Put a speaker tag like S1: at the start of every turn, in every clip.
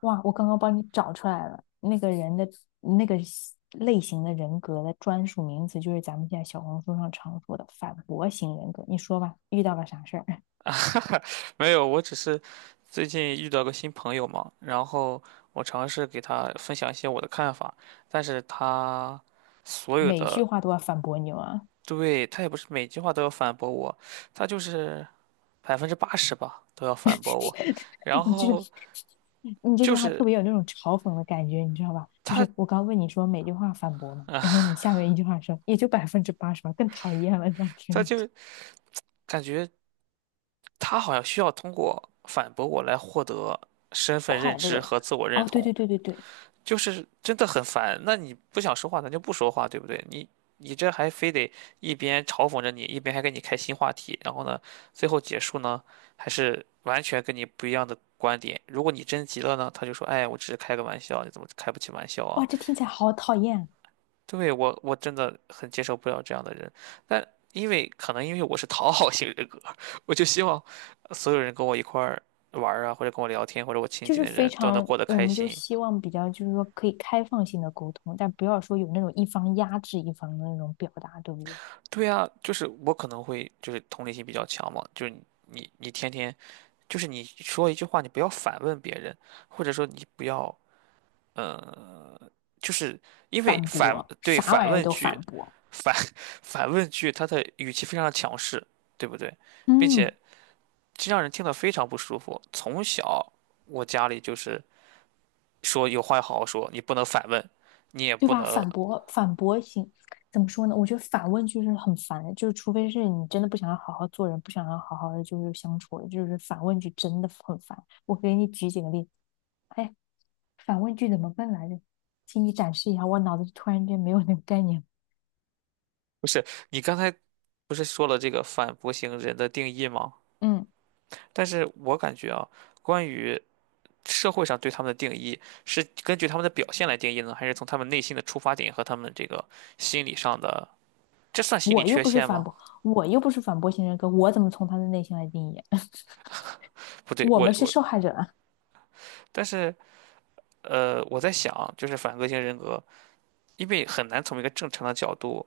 S1: 哇，我刚刚帮你找出来了，那个人的那个西类型的人格的专属名词，就是咱们现在小红书上常说的反驳型人格。你说吧，遇到了啥事儿，
S2: 啊，没有，我只是最近遇到个新朋友嘛，然后我尝试给他分享一些我的看法，但是他 所有
S1: 每句
S2: 的，
S1: 话都要反驳你吗？
S2: 对，他也不是每句话都要反驳我，他就是百分之八十吧都要反驳我，然
S1: 你这
S2: 后
S1: 你这
S2: 就
S1: 句话特
S2: 是
S1: 别有那种嘲讽的感觉，你知道吧？就
S2: 他
S1: 是我刚问你说每句话反驳嘛，然后你下面一句话说也就80%吧，更讨厌了，这样听
S2: 他
S1: 上去。
S2: 就感觉他好像需要通过反驳我来获得身份认
S1: 快
S2: 知
S1: 乐，
S2: 和自我认
S1: 哦，对
S2: 同，
S1: 对对对对，
S2: 就是真的很烦。那你不想说话，咱就不说话，对不对？你这还非得一边嘲讽着你，一边还给你开新话题，然后呢，最后结束呢，还是完全跟你不一样的观点。如果你真急了呢，他就说："哎，我只是开个玩笑，你怎么开不起玩笑啊？"
S1: 哇，这听起来好讨厌。
S2: 对，我真的很接受不了这样的人，但可能因为我是讨好型人格，我就希望所有人跟我一块儿玩儿啊，或者跟我聊天，或者我亲
S1: 就
S2: 近
S1: 是
S2: 的
S1: 非
S2: 人都能
S1: 常，
S2: 过得
S1: 我
S2: 开
S1: 们就
S2: 心。
S1: 希望比较，就是说可以开放性的沟通，但不要说有那种一方压制一方的那种表达，对不对？
S2: 对呀，就是我可能会就是同理心比较强嘛，就是你天天就是你说一句话，你不要反问别人，或者说你不要嗯，就是因为
S1: 反
S2: 反
S1: 驳，
S2: 对
S1: 啥
S2: 反
S1: 玩意儿
S2: 问
S1: 都
S2: 句，
S1: 反驳，
S2: 反 反问句，它的语气非常的强势，对不对？并且
S1: 嗯，
S2: 这让人听得非常不舒服。从小我家里就是说有话要好好说，你不能反问，你也
S1: 对
S2: 不
S1: 吧？
S2: 能
S1: 反驳，反驳型，怎么说呢？我觉得反问句是很烦的，就是除非是你真的不想要好好做人，不想要好好的就是相处，就是反问句真的很烦。我给你举几个例子，哎，反问句怎么问来着？请你展示一下，我脑子突然间没有那个概念。
S2: 不是你刚才不是说了这个反驳型人的定义吗？
S1: 嗯。
S2: 但是我感觉啊，关于社会上对他们的定义，是根据他们的表现来定义呢，还是从他们内心的出发点和他们这个心理上的，这算心理
S1: 我又
S2: 缺
S1: 不是
S2: 陷
S1: 反
S2: 吗？
S1: 驳，我又不是反驳型人格，我怎么从他的内心来定义？
S2: 不对，
S1: 我
S2: 我
S1: 们是
S2: 我，
S1: 受害者。啊。
S2: 但是我在想，就是反个性人格，因为很难从一个正常的角度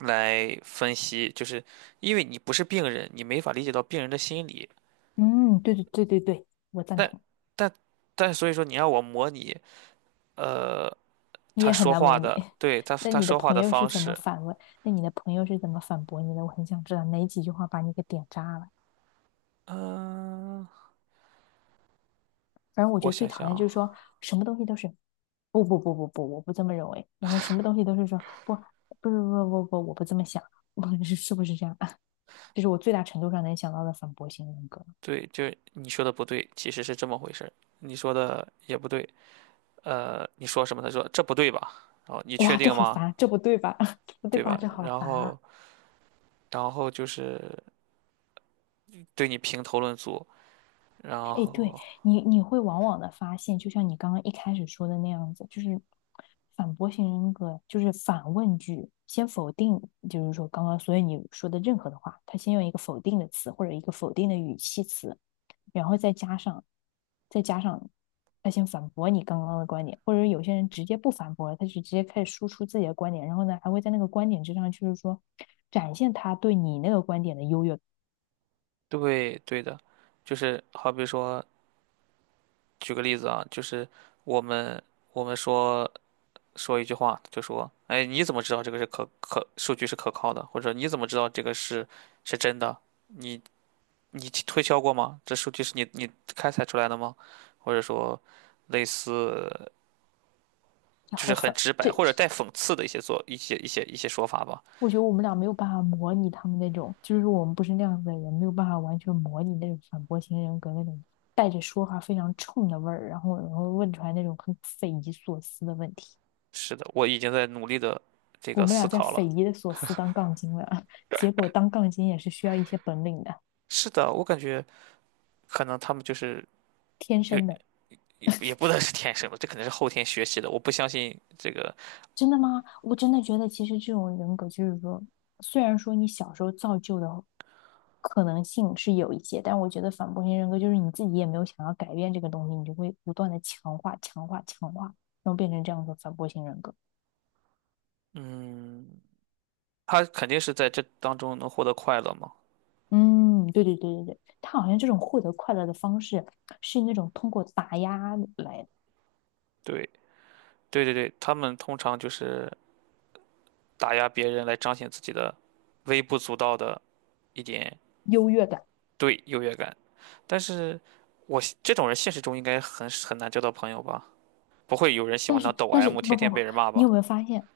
S2: 来分析，就是因为你不是病人，你没法理解到病人的心理。
S1: 嗯，对对对对对，我赞
S2: 但
S1: 同。
S2: 但但所以说，你让我模拟，呃，
S1: 你
S2: 他
S1: 也很
S2: 说
S1: 难模
S2: 话
S1: 拟。
S2: 的，对，他
S1: 那
S2: 他
S1: 你的
S2: 说话
S1: 朋
S2: 的
S1: 友是
S2: 方
S1: 怎么
S2: 式，
S1: 反问？那你的朋友是怎么反驳你的？我很想知道哪几句话把你给点炸了。
S2: 嗯、
S1: 反正我觉
S2: 我
S1: 得最
S2: 想想
S1: 讨厌就是
S2: 啊，
S1: 说什么东西都是不不不不不，我不这么认为。然后什么东西都是说不不不不不不，我不这么想。是是不是这样啊？这是我最大程度上能想到的反驳型人格。
S2: 对，就是你说的不对，其实是这么回事儿。你说的也不对，你说什么？他说这不对吧？然后你确
S1: 哇，这
S2: 定
S1: 好
S2: 吗？
S1: 烦，这不对吧？这不对
S2: 对
S1: 吧？
S2: 吧？
S1: 这好
S2: 然
S1: 烦
S2: 后，
S1: 啊！
S2: 然后就是对你评头论足，然
S1: 哎，对
S2: 后
S1: 你，你会往往的发现，就像你刚刚一开始说的那样子，就是反驳型人格，就是反问句，先否定，就是说刚刚所有你说的任何的话，他先用一个否定的词或者一个否定的语气词，然后再加上，再加上他先反驳你刚刚的观点，或者有些人直接不反驳了，他就直接开始输出自己的观点，然后呢，还会在那个观点之上，就是说展现他对你那个观点的优越
S2: 对对的，就是好比说，举个例子啊，就是我们我们说说一句话，就说，哎，你怎么知道这个是数据是可靠的？或者你怎么知道这个是真的？你你去推敲过吗？这数据是你开采出来的吗？或者说，类似就
S1: 好
S2: 是很
S1: 烦，
S2: 直白
S1: 这
S2: 或者带讽刺的一些做一些一些一些说法吧？
S1: 我觉得我们俩没有办法模拟他们那种，就是我们不是那样子的人，没有办法完全模拟那种反驳型人格那种带着说话非常冲的味儿，然后问出来那种很匪夷所思的问题。
S2: 是的，我已经在努力的这
S1: 我
S2: 个
S1: 们
S2: 思
S1: 俩在
S2: 考
S1: 匪
S2: 了。
S1: 夷的所思当杠精了，结果当杠精也是需要一些本领的，
S2: 是的，我感觉可能他们就是
S1: 天
S2: 也
S1: 生的。
S2: 也不能是天生的，这肯定是后天学习的。我不相信这个，
S1: 真的吗？我真的觉得，其实这种人格就是说，虽然说你小时候造就的可能性是有一些，但我觉得反驳型人格就是你自己也没有想要改变这个东西，你就会不断的强化、强化、强化，然后变成这样的反驳型人格。
S2: 嗯，他肯定是在这当中能获得快乐嘛？
S1: 嗯，对对对对对，他好像这种获得快乐的方式是那种通过打压来
S2: 对对对对，他们通常就是打压别人来彰显自己的微不足道的一点。
S1: 优越感。
S2: 对，优越感。但是我这种人现实中应该很难交到朋友吧？不会有人喜
S1: 但
S2: 欢当
S1: 是
S2: 抖
S1: 但是
S2: M,
S1: 不
S2: 天
S1: 不
S2: 天
S1: 不，
S2: 被人骂
S1: 你
S2: 吧？
S1: 有没有发现，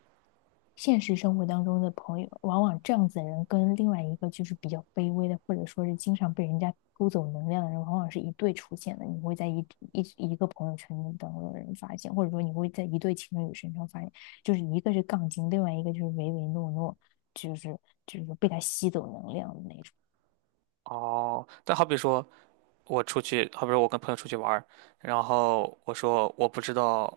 S1: 现实生活当中的朋友，往往这样子的人跟另外一个就是比较卑微的，或者说是经常被人家偷走能量的人，往往是一对出现的。你会在一一一个朋友圈当中的人发现，或者说你会在一对情侣身上发现，就是一个是杠精，另外一个就是唯唯诺诺，就是被他吸走能量的那种。
S2: 哦，但好比说我跟朋友出去玩儿，然后我说我不知道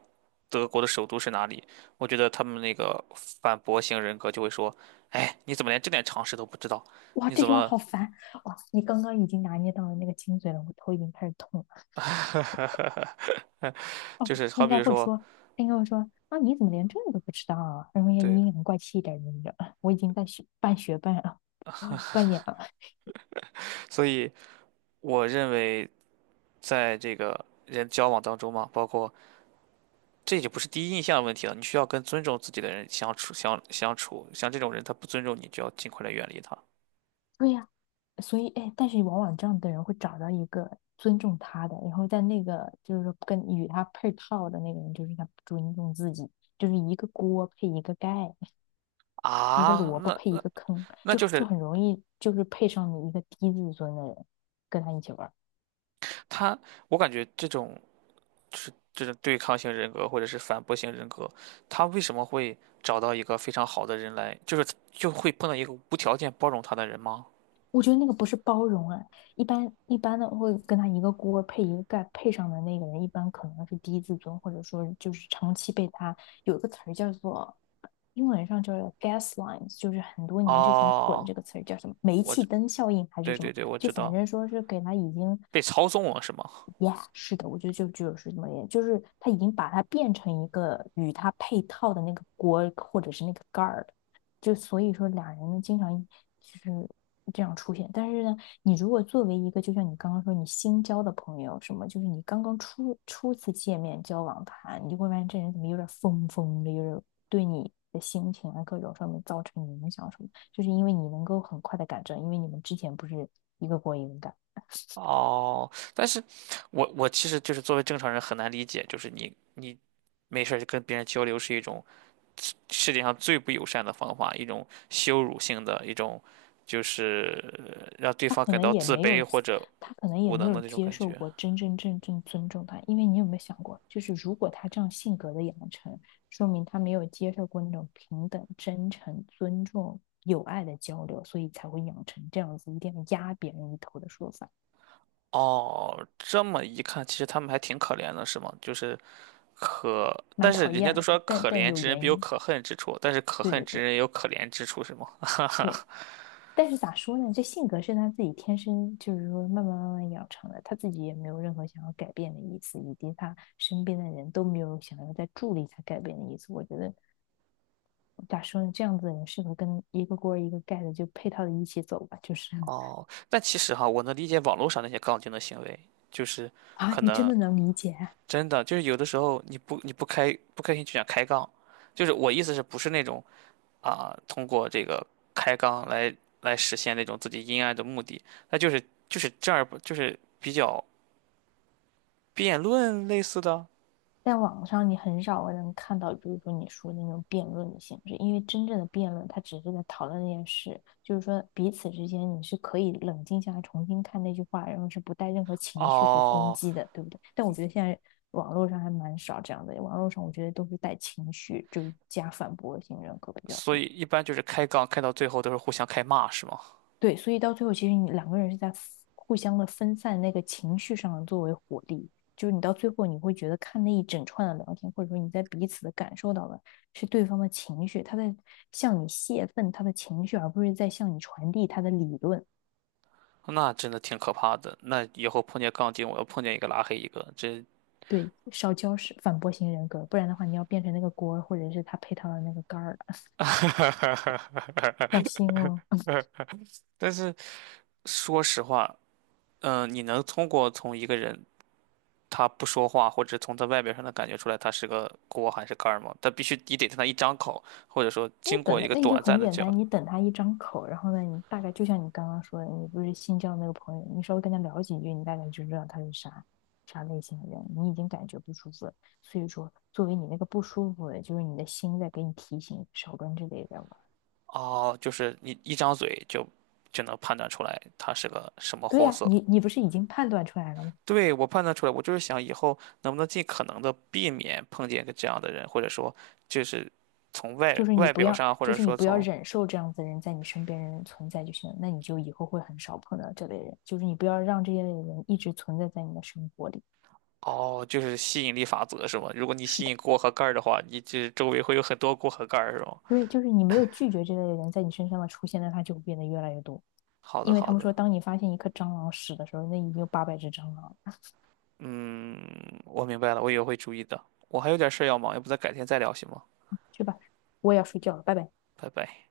S2: 德国的首都是哪里，我觉得他们那个反驳型人格就会说："哎，你怎么连这点常识都不知道？
S1: 哇，
S2: 你
S1: 这
S2: 怎
S1: 句话
S2: 么？"
S1: 好烦！哇，你刚刚已经拿捏到了那个精髓了，我头已经开始痛了。
S2: 就是
S1: 他
S2: 好
S1: 应该
S2: 比
S1: 会
S2: 说，
S1: 说，他应该会说啊，你怎么连这个都不知道啊？然后也
S2: 对，
S1: 阴阳怪气一点，你知道我已经在学半学半 啊扮演了。
S2: 所以我认为在这个人交往当中嘛，包括这就不是第一印象的问题了，你需要跟尊重自己的人相处，像这种人他不尊重你，就要尽快的远离他
S1: 对呀，所以，哎，但是往往这样的人会找到一个尊重他的，然后在那个就是说跟与他配套的那个人，就是他不尊重自己，就是一个锅配一个盖，一个
S2: 啊。
S1: 萝卜
S2: 那
S1: 配一
S2: 那
S1: 个坑，
S2: 那
S1: 就
S2: 就
S1: 就
S2: 是
S1: 很容易就是配上你一个低自尊的人跟他一起玩
S2: 他，我感觉这种对抗性人格或者是反驳性人格，他为什么会找到一个非常好的人来，就是就会碰到一个无条件包容他的人吗？
S1: 我觉得那个不是包容啊，一般一般的会跟他一个锅配一个盖，配上的那个人一般可能是低自尊，或者说就是长期被他有一个词儿叫做英文上叫做 gaslight,就是很多年之前火的
S2: 哦，
S1: 这个词儿叫什么煤
S2: 我
S1: 气
S2: 知，
S1: 灯效应还是
S2: 对
S1: 什么，
S2: 对对，我
S1: 就
S2: 知
S1: 反
S2: 道，
S1: 正说是给他已经
S2: 被操纵了是吗？
S1: y e a 是的，我觉得就是这么点，就是他已经把它变成一个与它配套的那个锅或者是那个盖儿了，就所以说俩人呢经常就是这样出现。但是呢，你如果作为一个就像你刚刚说你新交的朋友什么，就是你刚刚初次见面交往他，你就会发现这人怎么有点疯疯的，就是对你。的心情啊，各种上面造成影响什么，就是因为你能够很快的改正，因为你们之前不是一个锅一个盖。
S2: 哦，但是我其实就是作为正常人很难理解，就是你没事儿就跟别人交流是一种世界上最不友善的方法，一种羞辱性的，一种就是让对方
S1: 可
S2: 感
S1: 能
S2: 到
S1: 也
S2: 自
S1: 没
S2: 卑
S1: 有，
S2: 或者
S1: 他可能也
S2: 无
S1: 没
S2: 能的
S1: 有
S2: 那种
S1: 接
S2: 感
S1: 受
S2: 觉。
S1: 过真真正正尊重他，因为你有没有想过，就是如果他这样性格的养成，说明他没有接受过那种平等、真诚、尊重、友爱的交流，所以才会养成这样子一定要压别人一头的说法，
S2: 哦，这么一看，其实他们还挺可怜的，是吗？就是可，
S1: 蛮
S2: 但是
S1: 讨
S2: 人家
S1: 厌
S2: 都
S1: 的，
S2: 说
S1: 但
S2: 可
S1: 但
S2: 怜
S1: 有
S2: 之人
S1: 原
S2: 必有
S1: 因。
S2: 可恨之处，但是可
S1: 对
S2: 恨
S1: 对
S2: 之
S1: 对
S2: 人也有可怜之处，是吗？哈
S1: 对。
S2: 哈。
S1: 但是咋说呢？这性格是他自己天生，就是说慢慢慢慢养成的，他自己也没有任何想要改变的意思，以及他身边的人都没有想要再助力他改变的意思。我觉得咋说呢？这样子的人适合跟一个锅一个盖的就配套的一起走吧。就是
S2: 哦，但其实哈，我能理解网络上那些杠精的行为，就是
S1: 啊，
S2: 可
S1: 你真
S2: 能
S1: 的能理解啊
S2: 真的就是有的时候你不开心就想开杠，就是我意思是不是那种通过这个开杠来实现那种自己阴暗的目的，那就是正儿不就是比较辩论类似的
S1: 在网上你很少能看到，比如说你说的那种辩论的形式，因为真正的辩论，它只是在讨论那件事，就是说彼此之间你是可以冷静下来重新看那句话，然后是不带任何情绪和攻
S2: 哦，
S1: 击的，对不对？但我觉得现在网络上还蛮少这样的，网络上我觉得都是带情绪，就是加反驳性人格比较
S2: 所
S1: 多。
S2: 以一般就是开杠开到最后都是互相开骂是吗？
S1: 对，所以到最后，其实你两个人是在互相的分散那个情绪上作为火力，就是你到最后你会觉得看那一整串的聊天，或者说你在彼此的感受到的是对方的情绪，他在向你泄愤他的情绪，而不是在向你传递他的理论。
S2: 那真的挺可怕的，那以后碰见杠精我要碰见一个拉黑一个，
S1: 对，少交是反驳型人格，不然的话你要变成那个锅儿或者是他配套的那个杆儿了，小心哦。
S2: 但是说实话。你能通过从一个人他不说话，或者从他外表上能感觉出来他是个锅还是盖儿吗？但必须你得跟他一张口，或者说
S1: 你
S2: 经
S1: 等
S2: 过一
S1: 来，
S2: 个
S1: 那你就
S2: 短暂
S1: 很
S2: 的
S1: 简
S2: 交流，
S1: 单，你等他一张口，然后呢，你大概就像你刚刚说的，你不是新交那个朋友，你稍微跟他聊几句，你大概就知道他是啥类型的人，你已经感觉不舒服了。所以说，作为你那个不舒服的，就是你的心在给你提醒，少跟这类人玩。
S2: 哦，就是你一张嘴就能判断出来他是个什么
S1: 对
S2: 货
S1: 呀，
S2: 色。
S1: 你你不是已经判断出来了吗？
S2: 对，我判断出来，我就是想以后能不能尽可能的避免碰见一个这样的人，或者说就是从外
S1: 就是你
S2: 外
S1: 不
S2: 表
S1: 要，
S2: 上，或
S1: 就
S2: 者
S1: 是你
S2: 说
S1: 不要忍受这样子的人在你身边人存在就行了，那你就以后会很少碰到这类人，就是你不要让这些类人一直存在在你的生活里。
S2: 哦，就是吸引力法则是吗？如果你
S1: 是
S2: 吸
S1: 的。
S2: 引锅和盖儿的话，你这周围会有很多锅和盖儿是吗？
S1: 对，就是你没有拒绝这类人在你身上的出现，那他就会变得越来越多。
S2: 好的，
S1: 因为他
S2: 好
S1: 们
S2: 的，
S1: 说，当你发现一颗蟑螂屎的时候，那已经有800只蟑螂了。
S2: 嗯，我明白了，我以后会注意的。我还有点事要忙，要不咱改天再聊行吗？
S1: 去吧，我也要睡觉了，拜拜。
S2: 拜拜。